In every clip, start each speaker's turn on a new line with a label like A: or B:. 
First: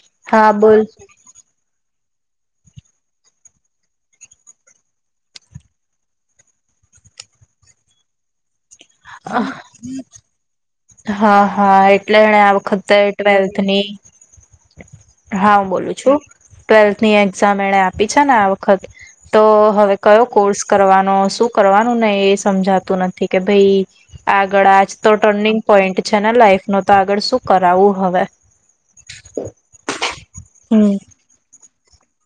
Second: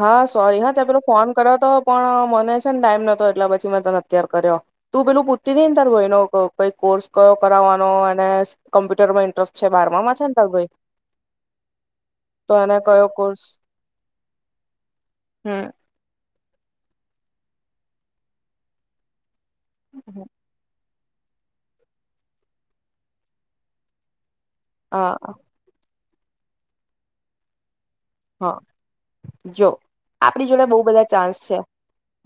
A: હા સોરી હા તે પેલો ફોન કયરો તો પણ મને છે ને ટાઈમ નતો એટલે પછી મેં તને અત્યાર કર્યો, તું પેલું પૂછતી તી ને તાર ભાઈનો ક કઈક કોર્સ કયો કરાવવાનો અને કોમ્પ્યુટર માં ઇન્ટરેસ્ટ છે. બારમા માં છે ન તાર ભાઈ?
B: હા, હા. એટલે એને
A: તો
B: વખતે
A: કયો કોર્સ
B: ટ્વેલ્થ ની હા
A: હમ
B: હું બોલું છું. ટ્વેલ્થ ની એક્ઝામ એણે આપી છે ને આ વખત તો હવે
A: હમ.
B: કયો કોર્સ કરવા શું કરવાનું નને એ સમજાતું નથી કે ભાઈ આગળ આજ તો
A: હા
B: ટર્નિંગ છે ને લાઈફ ન તો આગળ શું કરાવું? હવે
A: હા, જો આપડી જોડે બહુ
B: હમ
A: બધા ચાન્સ છે.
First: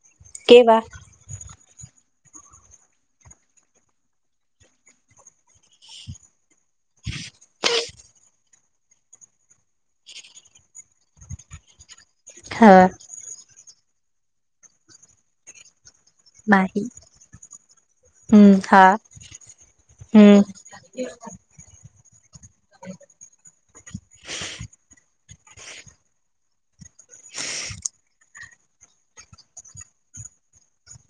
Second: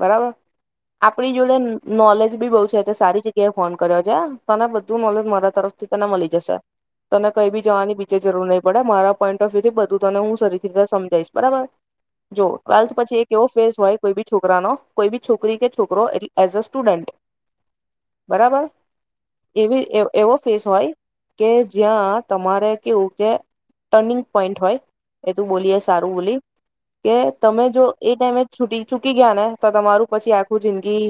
A: બરાબર
B: કેવા
A: આપડી જોડે નોલેજ બી બવ છે સારી જગ્યાએ ફોન કર્યો છે તને બધું નોલેજ મારા તરફથી તને મળી જશે. તને કઈ બી જવાની બીજે જરૂર નહી પડે મારા પોઈન્ટ ઓફ વ્યુ થી બધું તને હું રી સમજાઈશ બરાબર? જો
B: હા
A: ટ્વેલ્થ પછી એક એવો ફેઝ હોય કોઈ બી છોકરા નો કોઈ ભી છોકરી કે છોકરો એટલે એઝ અ
B: માહી
A: સ્ટુડન્ટ
B: હમ
A: બરાબર
B: હા
A: એ એવો
B: હમ
A: ફેસ હોય કે જ્યાં તમારે કેવું કે ટર્નિંગ પોઈન્ટ હોય. એ તું બોલીએ સારું બોલી કે તમે જો એ ટાઈમે છૂટી ચૂકી ગયા ને તો તમારું પછી આખું જિંદગી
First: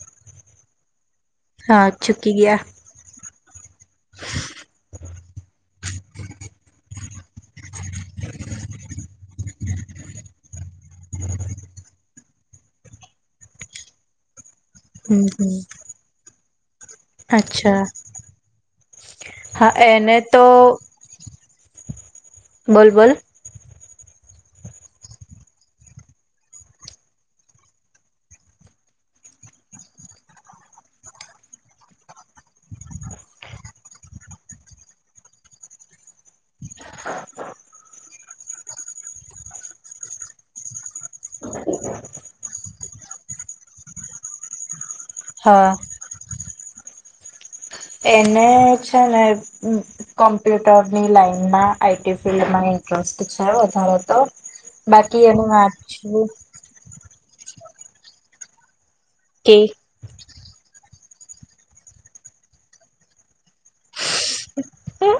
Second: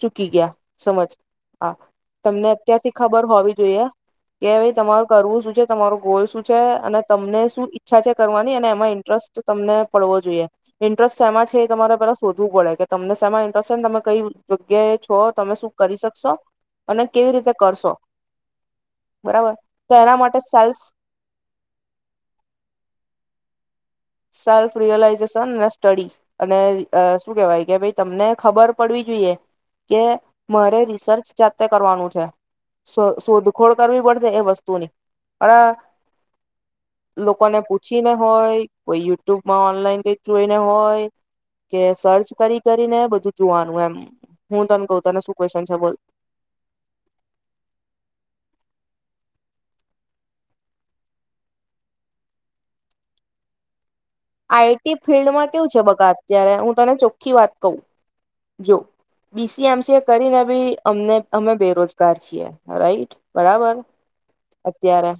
A: ચૂકી ગયા સમજ. હા
B: ચૂકી
A: તમને
B: ગયા
A: અત્યારથી ખબર હોવી જોઈ કે ભાઈ તમારું કરવું શું છે, તમારું ગોલ શું છે અને તમને શું ઈચ્છા છે કરવાની અને એમાં ઇન્ટરેસ્ટ તમને પડવો જોઈએ. ઇન્ટરેસ્ટ શેમાં છે એ તમારે [unintelligible] શોધવું પડે કે તમને શેમાં ઇન્ટરેસ્ટ ને તમે કઈ જગ્યાએ છો,
B: હમ
A: તમે
B: હમ
A: શું કરી શકશો. અને કેવી રીતે
B: અચ્છા
A: કરશો. બરાબર.
B: હા
A: તો
B: એને
A: એના માટે સેલ્ફ
B: [inaudible]
A: સેલ્ફ રિયલાઈઝેશન અને સ્ટડી અને અહ શું કેવાય કે ભઈ તમને ખબર પડવી જોઈએ કે મારે રિસર્ચ જાતે કરવાનું છે, શો શોધખોળ કરવી પડશે એ વસ્તુની, પણ લોકોને પૂછીને હોય કોઈ યુટ્યુબમાં ઓનલાઈન કઈક જોઈને હોય, કે સર્ચ કરી-કરીને બધું જોવાનું એમ. હું તન કઉં તને શું ક્વેશ્ચન
B: હા
A: છે બોલ?
B: એને છે ને કોમ્પ્યુટરની લાઈનમાં આઈ ટી ફિલ્ડમાં ઇન્ટરેસ્ટ છે વધારે તો
A: આઈ ટી
B: બાકી એનું
A: ફિલ્ડમાં કેવું છે બકા
B: વાંચવું
A: અત્યારે, હું તને ચોખ ખી વાત કવ જો બી
B: કે
A: સી, એમ સી એ કરીને બી અમને અમે બેરોજગાર છીએ રાઈટ. બરાબર. અત્યારે,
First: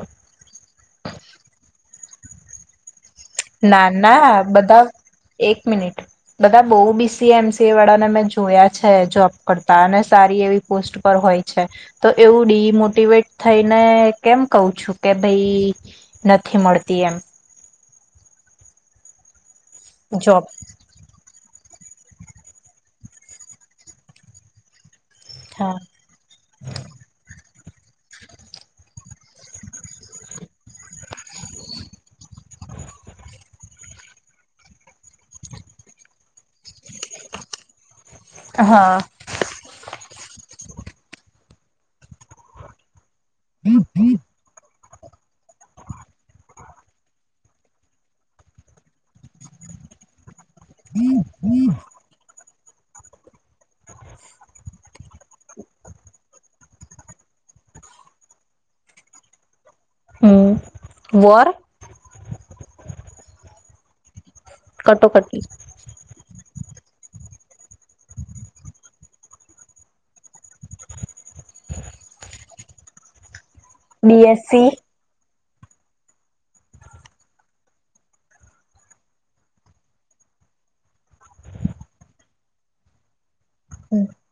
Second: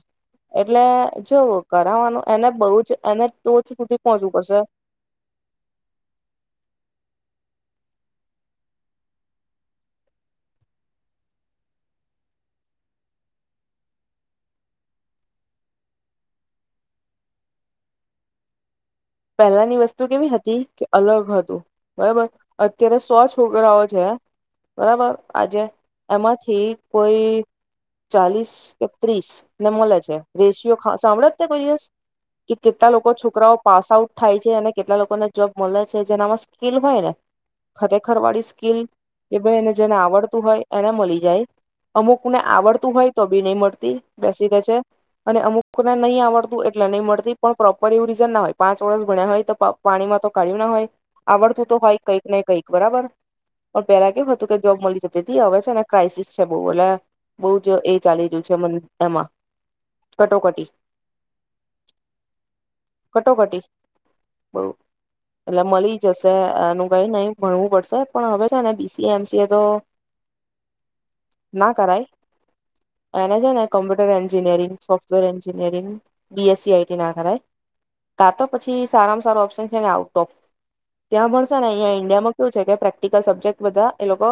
A: એટલે જોવ કરાવવાનું એને બહુ જ એને ટોચ
B: ના,
A: સુધી
B: ના
A: પહોંચવું પડશે
B: બધા, એક મિનિટ, બધા બહું બી સી, એમ સ સી એ વાળાને મેં જોયા છે જોબ કરતા, અને સારી એવી પોસ્ટ પર હોય છે, તો એવું ડિમોટીવેટ થઈને કેમ કઉ છું કે ભઈ નથી મળતી એમ.
A: પહેલાની વસ્તુ કેવી
B: જોબ
A: હતી કે અલગ હતું. બરાબર. અત્યારે સો છોકરાઓ છે, બરાબર. આજે
B: હા
A: એમાંથી કોઈ ચાલીસ ત્રીસ ને મળે છે રેશિયો સાંભળે જ ને કોઈ દિવસ કે કેટલા લોકો છોકરાઓ પાસ આ થાય છે અને કેટલા લોકોને જોબ મળે છે જેનામાં સ્કીલ હોય ને ખર વાળી સ્કીલ
B: હા
A: કે ભને જેને આ હોય એને મળી જાય અમુકને આવડતું હોય તો બી નહી મળતી બેસી રહેે છે. અને અમુકને નહીં આવડતું એટલે નહી મળતી પણ પ્રોપર એવું રીઝન ના હોય પાંચ ચોસ ભણ્યા હોય તો પાણીમાં તો કાઢ્યું ના હોય આવડતું તો હોય કંઈક ન કઈક બરાબર પણ પેલા કેવું હતું કે જોબ મળી જતી હતી હવે છે અને ક્રાઇસિસ છે બહ એ બહ જ એ ચાલી રહ્યું છે એમાં. કટોકટી.
B: વર?
A: કટોકટી? બઉ
B: કટોકટી
A: એટલે મળી જશે એનું ભઈ નહી ભણવું પડશે પણ હવે છે ને B C M C A તો ના કરાય એને છે ને computer
B: BSc
A: engineering, software engineering. B S C I T ના કરાય તા તો પછી સારામાં સારો ઓપ્શન છે ને આઉટ ઓફ ત્યાં ભણશે ને અહંયા ઇન્ડિયામાં કયું છે કે પ્રેક્ટિકલ સબ્જેક્ટ બધા એ લોકો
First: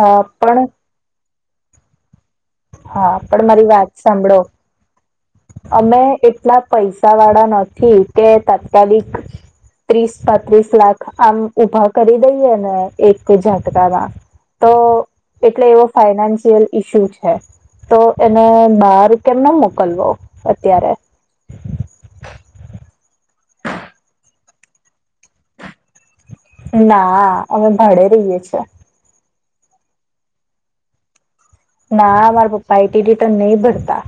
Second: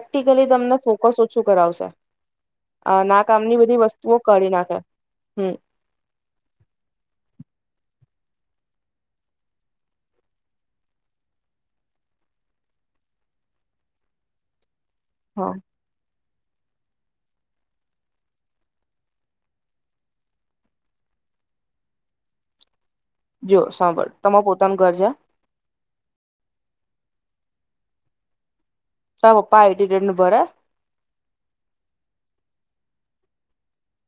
B: અ પણ
A: તમને ફોટો શૂટ શું કરાવશે?
B: હા પણ
A: નાકામની
B: મારી
A: બધી
B: વાત
A: વસ્તુઓ
B: સાંભળો
A: કરી નાખે. હમ
B: અમે એટલા પૈસા વાળા નથી. કે તાત્કાલિક ત્રીસ પાંત્રીસ લાખ આમ ઊભા કરી દઈએ ને એક ઝાટકામાં, તો
A: હા
B: એટલે એવો ફાઈનાન્સ સિયલ ઈસ્યુ છે, તો એને બહાર કેમ ન મોકલવો અત્યારે
A: જો સાંભળ, તમાર પોતાનું ઘર છે?
B: નાહ, અમે ભાડે રહીએ છે.
A: તાર પપ્પા આઈ ટી ટન ભરે?
B: ના, મારા પપ્પા આઈ ટી રિટર્ન નહીં ભરતા.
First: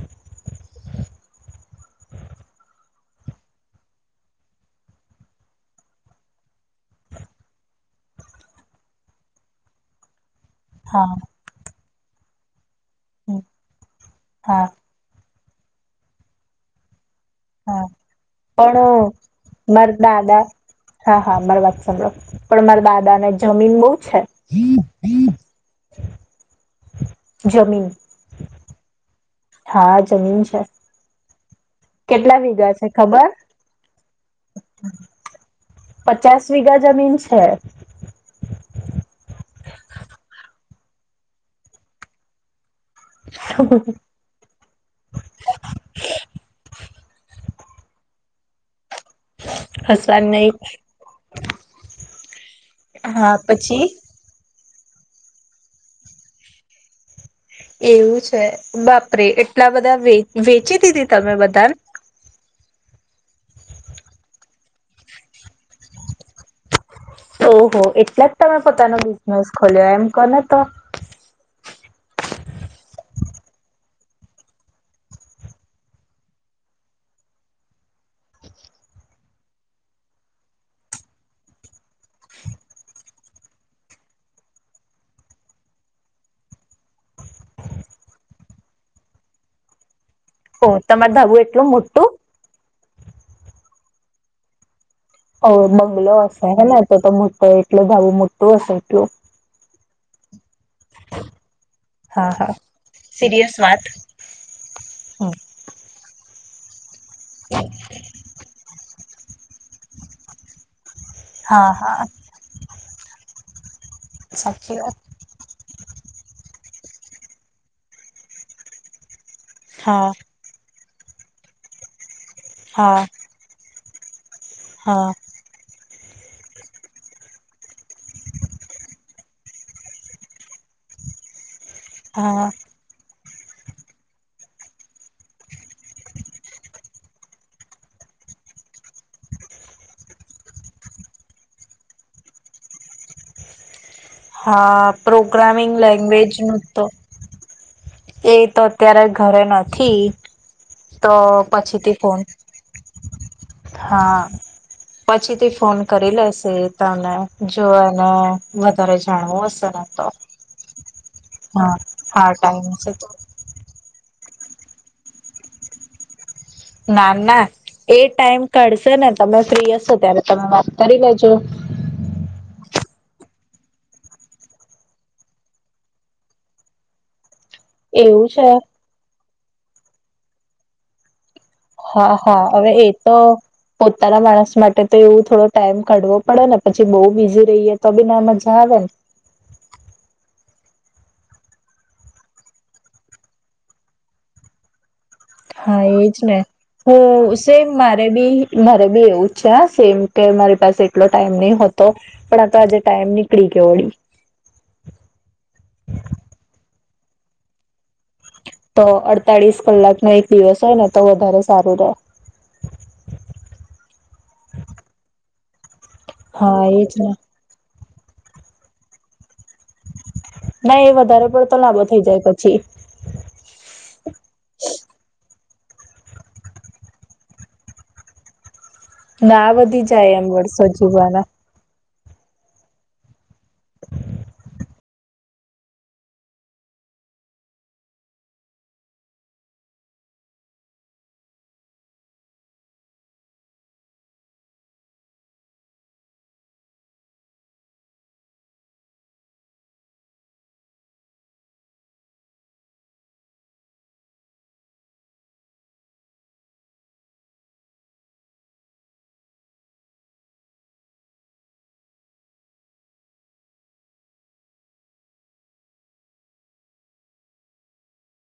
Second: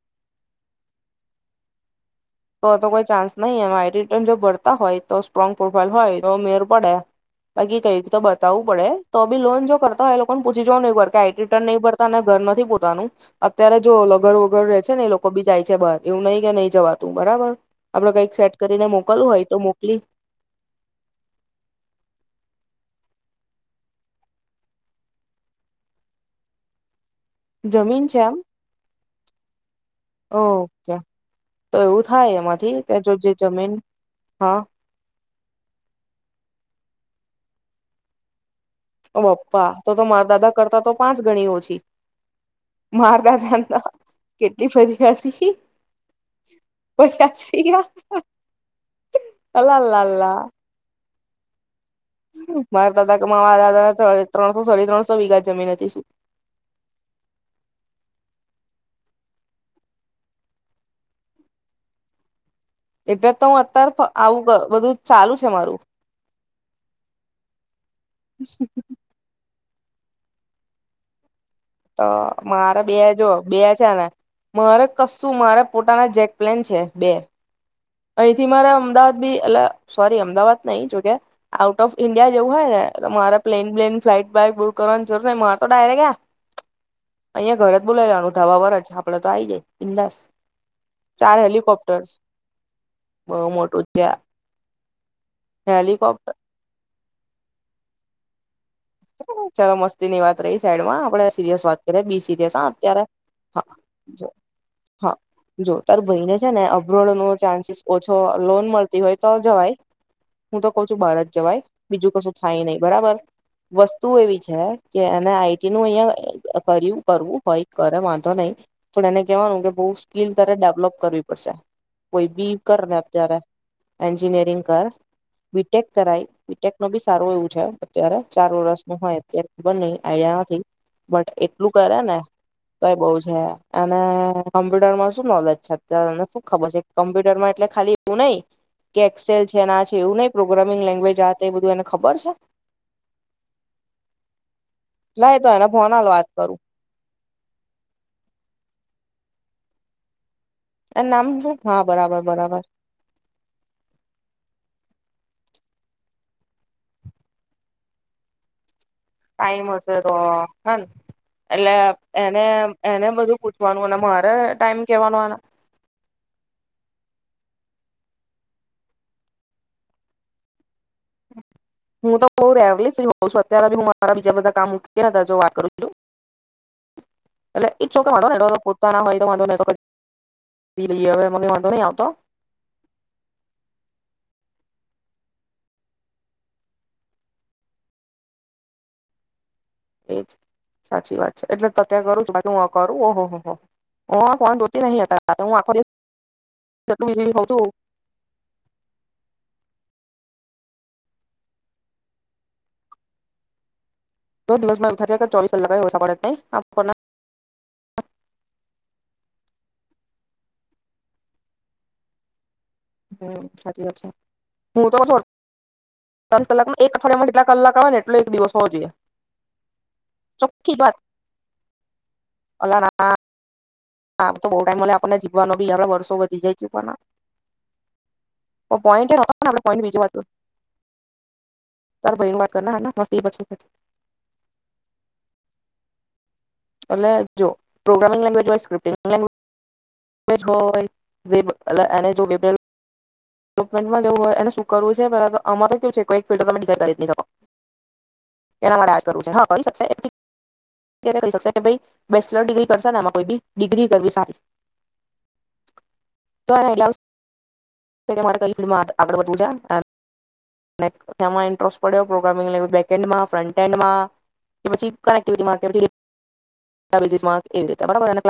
A: તો-તો કોઈ ચાન્સ નહીં. આમ આઈ ટી રિટર્ન જો ભરતા હોય તો સ્ટ્રોંગ પ્રોફાઈલ હોય તો મેળ પડે, બાકી કઈક તો બતાવું પડે, તો બી લોન જો કરતા હોય એ લોક કોન પૂછી જોવો ને એક વાર
B: હા
A: કે આઈ ટી રિટર્ન ભર તાને ઘર નથી પોત તાનું,
B: હમ,
A: અત્યારે જો લગર વગર
B: હા
A: રહે છે ને એ લોક લોકો બી જાય છે બહાર, એવું નહીં કે નહીં જવા
B: હા, પણ
A: મોકલવું હોય તો
B: માર
A: મોકલી
B: દાદા હા, હા, મારી વાત સાંભળો, પણ માર દાદ દા ને જમીન બહું છે. જમીન,
A: છે આમ
B: હા જમીન છે.
A: ઓકે તો એવું થાય
B: કેટલા વીઘા
A: એમાંથી
B: છે
A: કે જો જે
B: ખબર
A: જમીન હા
B: પચાસ વીગા જમીન છે.
A: ઓ પપ્પા તો તો મારા દાદા કરતા તો પાંચ ગણી ઓછી. માર દાદા ન તો કેટલી બધી હતી. ઓછા છી આ અલા લા
B: હસવાન
A: લા.
B: નહી
A: મારે તા ક
B: હા
A: [unintelligible]
B: પછી
A: દાદા ત્રણ હું સોરી ત્રણસો વીઘા જમીન હતી શું
B: એવું છે બાપરે એટલા બધા વેચી દીધી તમે બધાને
A: એટલે તો હું અત્યારે આવું બધું ચાલુ છે મારું
B: ઓહો. એટલા જ તમે પોતાનો બિઝનેસ ખોલ એમ કોને તો
A: તો મારે બે જો બે છે ને મારે કશું મારે પોતાના જેક પ્લેન છે બે. અહીંથી મારે અમદાવાદ બી અ સોરી અમદાવાદ નઈ જોકે આઉટ ઓફ ઈન્ડિયા જેવું હોય ને મારે પ્લેન બ્લેન ફ્લાઇટ બઈટ બુક કરવાની જરૂર મારે તો ડાયરેક્ટ આયા અહિયાં ઘરે જ બોલાયેવાનું ધાબા પર જ આપડે તો આઈ જાય બિન્દાસ.
B: હો તમાર ધાબું એટલું મોટું.
A: બઉુ મોટું ત્યાં
B: ઓ બંગલો હશે હે ને. તો મોટો એટલુ ધાબું મોટું હશે. એટલું
A: ચાલો મસ્તી ની વાત રહી સાઈડ માં આપે સિરિયસ વાત કરીએ બી
B: હા હા
A: સિરિયસ
B: સિરિયસ
A: અત્યારેા
B: વાત
A: હા જો તાર ભાઈને છે ને અ વન મોર ચાન્સિસ ઓછો લોન મળ ઇ હોય તો આવ જવાય હું તો ક બારજ જવાય
B: હા હા
A: બીજું કશું થાય નહી. બરાબર. વસ્તુ એવી છે
B: સાચી વાત
A: કે એને આઈ ટી નું અહિયાં કર્યું કરવું હોય કરે વાંધો નહી પણ એને કેવાનું કે બઉ
B: હા
A: સ્કીલ તને ડેવલપ કરવી પડશે. કોઈ બી કર ને
B: હા
A: અત્યારે એન્જ જિનિયરિંગ કર
B: હા
A: બી ટેક કરાય બી ટેક નો બી સારો એવું છે અત્યારે ચાર વરસ નું હોય અત્યારે ખબર નહી આઈડિયા નથી બટ એટલું કરે ને
B: હા
A: તોઈ બઉ જ કે અને કમ્પ્યુટરમાં શું નોલેજ છે? અત્યારે એને શું ખબર છે? કમ્પ્યુટરમાં એટલે ખાલી એવું નઈ કે એક્સેલ છે, ને આ છે, એવું નહીં પ્રોગ્રામિંગ લેંગ્વેજ આ તે એ બધું એને ખબર છે?
B: હા
A: લાય તો એને
B: પ્રોગ્રામિંગ
A: ફોના વાત
B: લેંગ્વેજ
A: કરું
B: નીતો એ તો અત્યારે ઘરે નથી.
A: એ
B: તો
A: નામ શું હા
B: પછીથી ફોન,
A: બરાબર બરાબર
B: હા. પછી થી ફોન કરી લેશે તને જોને તારે જાણવું હશે ને તો.
A: હ
B: હા
A: એટલે
B: હા
A: એને
B: ટાઈમ છે
A: એને
B: તો
A: બધું પૂછવાનું ને મારે ટાઈમ કેવાનું આના?
B: ના ના એ ટાઈમ કાઢશે ને તમે ફ્રી હશો ત્યારે તમે વાત તારી બાજુ.
A: હું તો બહુ [inaudible] અત્યારે હું મારા બીજા બધા કામ મુકી ગયા હતા જો વાત કરું છું. એટલે એ છોક
B: એવું
A: વાંધો ને
B: છે
A: તો પોતાના હોય તો વાંધો ને તો પી લઈ [unintelligible]
B: હા હા હવે એ તો તારા માણસ માટે તો એવું થોડો ટાઈમ કાઢવો પડે ને પછી બહુ બીઝી રહીએ તો બી ના મજા આવે ને.
A: એજ સાચી વાત છે. એટલે તત્યા કરું છુ હું કરું ઓહ હો હો હો ફન જોતી નહી હતા
B: હા એજ ને
A: બીઝી
B: હું
A: હોઉં છું
B: સેમ મારે બી મારે બી એવું છે આ સેમ કે મારી પાસે એટલો ટાઈમ નહીં હોતો પણ આ તો આજે ટાઈમ નીકળી ગયો ઓળી.
A: [unintelligible] દિવસ માં [unintelligible] ચોવીસ કલાક એય ઓછા પડે છે નહિં આપણને.
B: તો અડતાળીસ કલાક નો એક દિવસ હોય ને તો વધારે સારું રહે.
A: હમ્મ સાચી વાત છે. હું તો [unintelligible] દસ
B: હા
A: કલાકમાં
B: એજ
A: એક
B: ને
A: અઠવાડિયામાં જેટલા કલાક આવે ને એટલો એક દિવસ હોવો જોઈએ. ચોખ્ખી જ
B: ના એ
A: વાત
B: વધારે પડતો લાંબો થઈ જાય પછી.
A: આમ તો બોવ ટાઈમ મલે આપણને જ. જીવાનો બી [unintelligible] વર્ષો વધી જાય જીવાના.
B: ના વધી જાય એમ વર્ષો જીવાના.
A: તાર ભાઈનું વાત કરના [unintelligible]
B: [inaudible]
A: એટલે જો પ્રોગ્રામિંગ લેંગ્વજ [inaudible] [unintelligible] [unintelligible] જવુ હોય, એને શું કરવું છે [unintelligible] કે ભઈ બેચરલ ડિગ્રી કરશે ને આમા કોઈ ભી ડિગ્રી કરવી સારી. [unintelligible] [unintelligible] કઈ ફિલ્ડ માં આગળ વધવું છે [unintelligible] કેમાં ઈન્ટરસ્ટ પડ્યો, પ્રોગ્રામિંગ લેવલ બેકએન્ડ માં, ફ્ન્ટેન્ટ માં, કે કઈ એક્ટિવિટીમાં કે [unintelligible]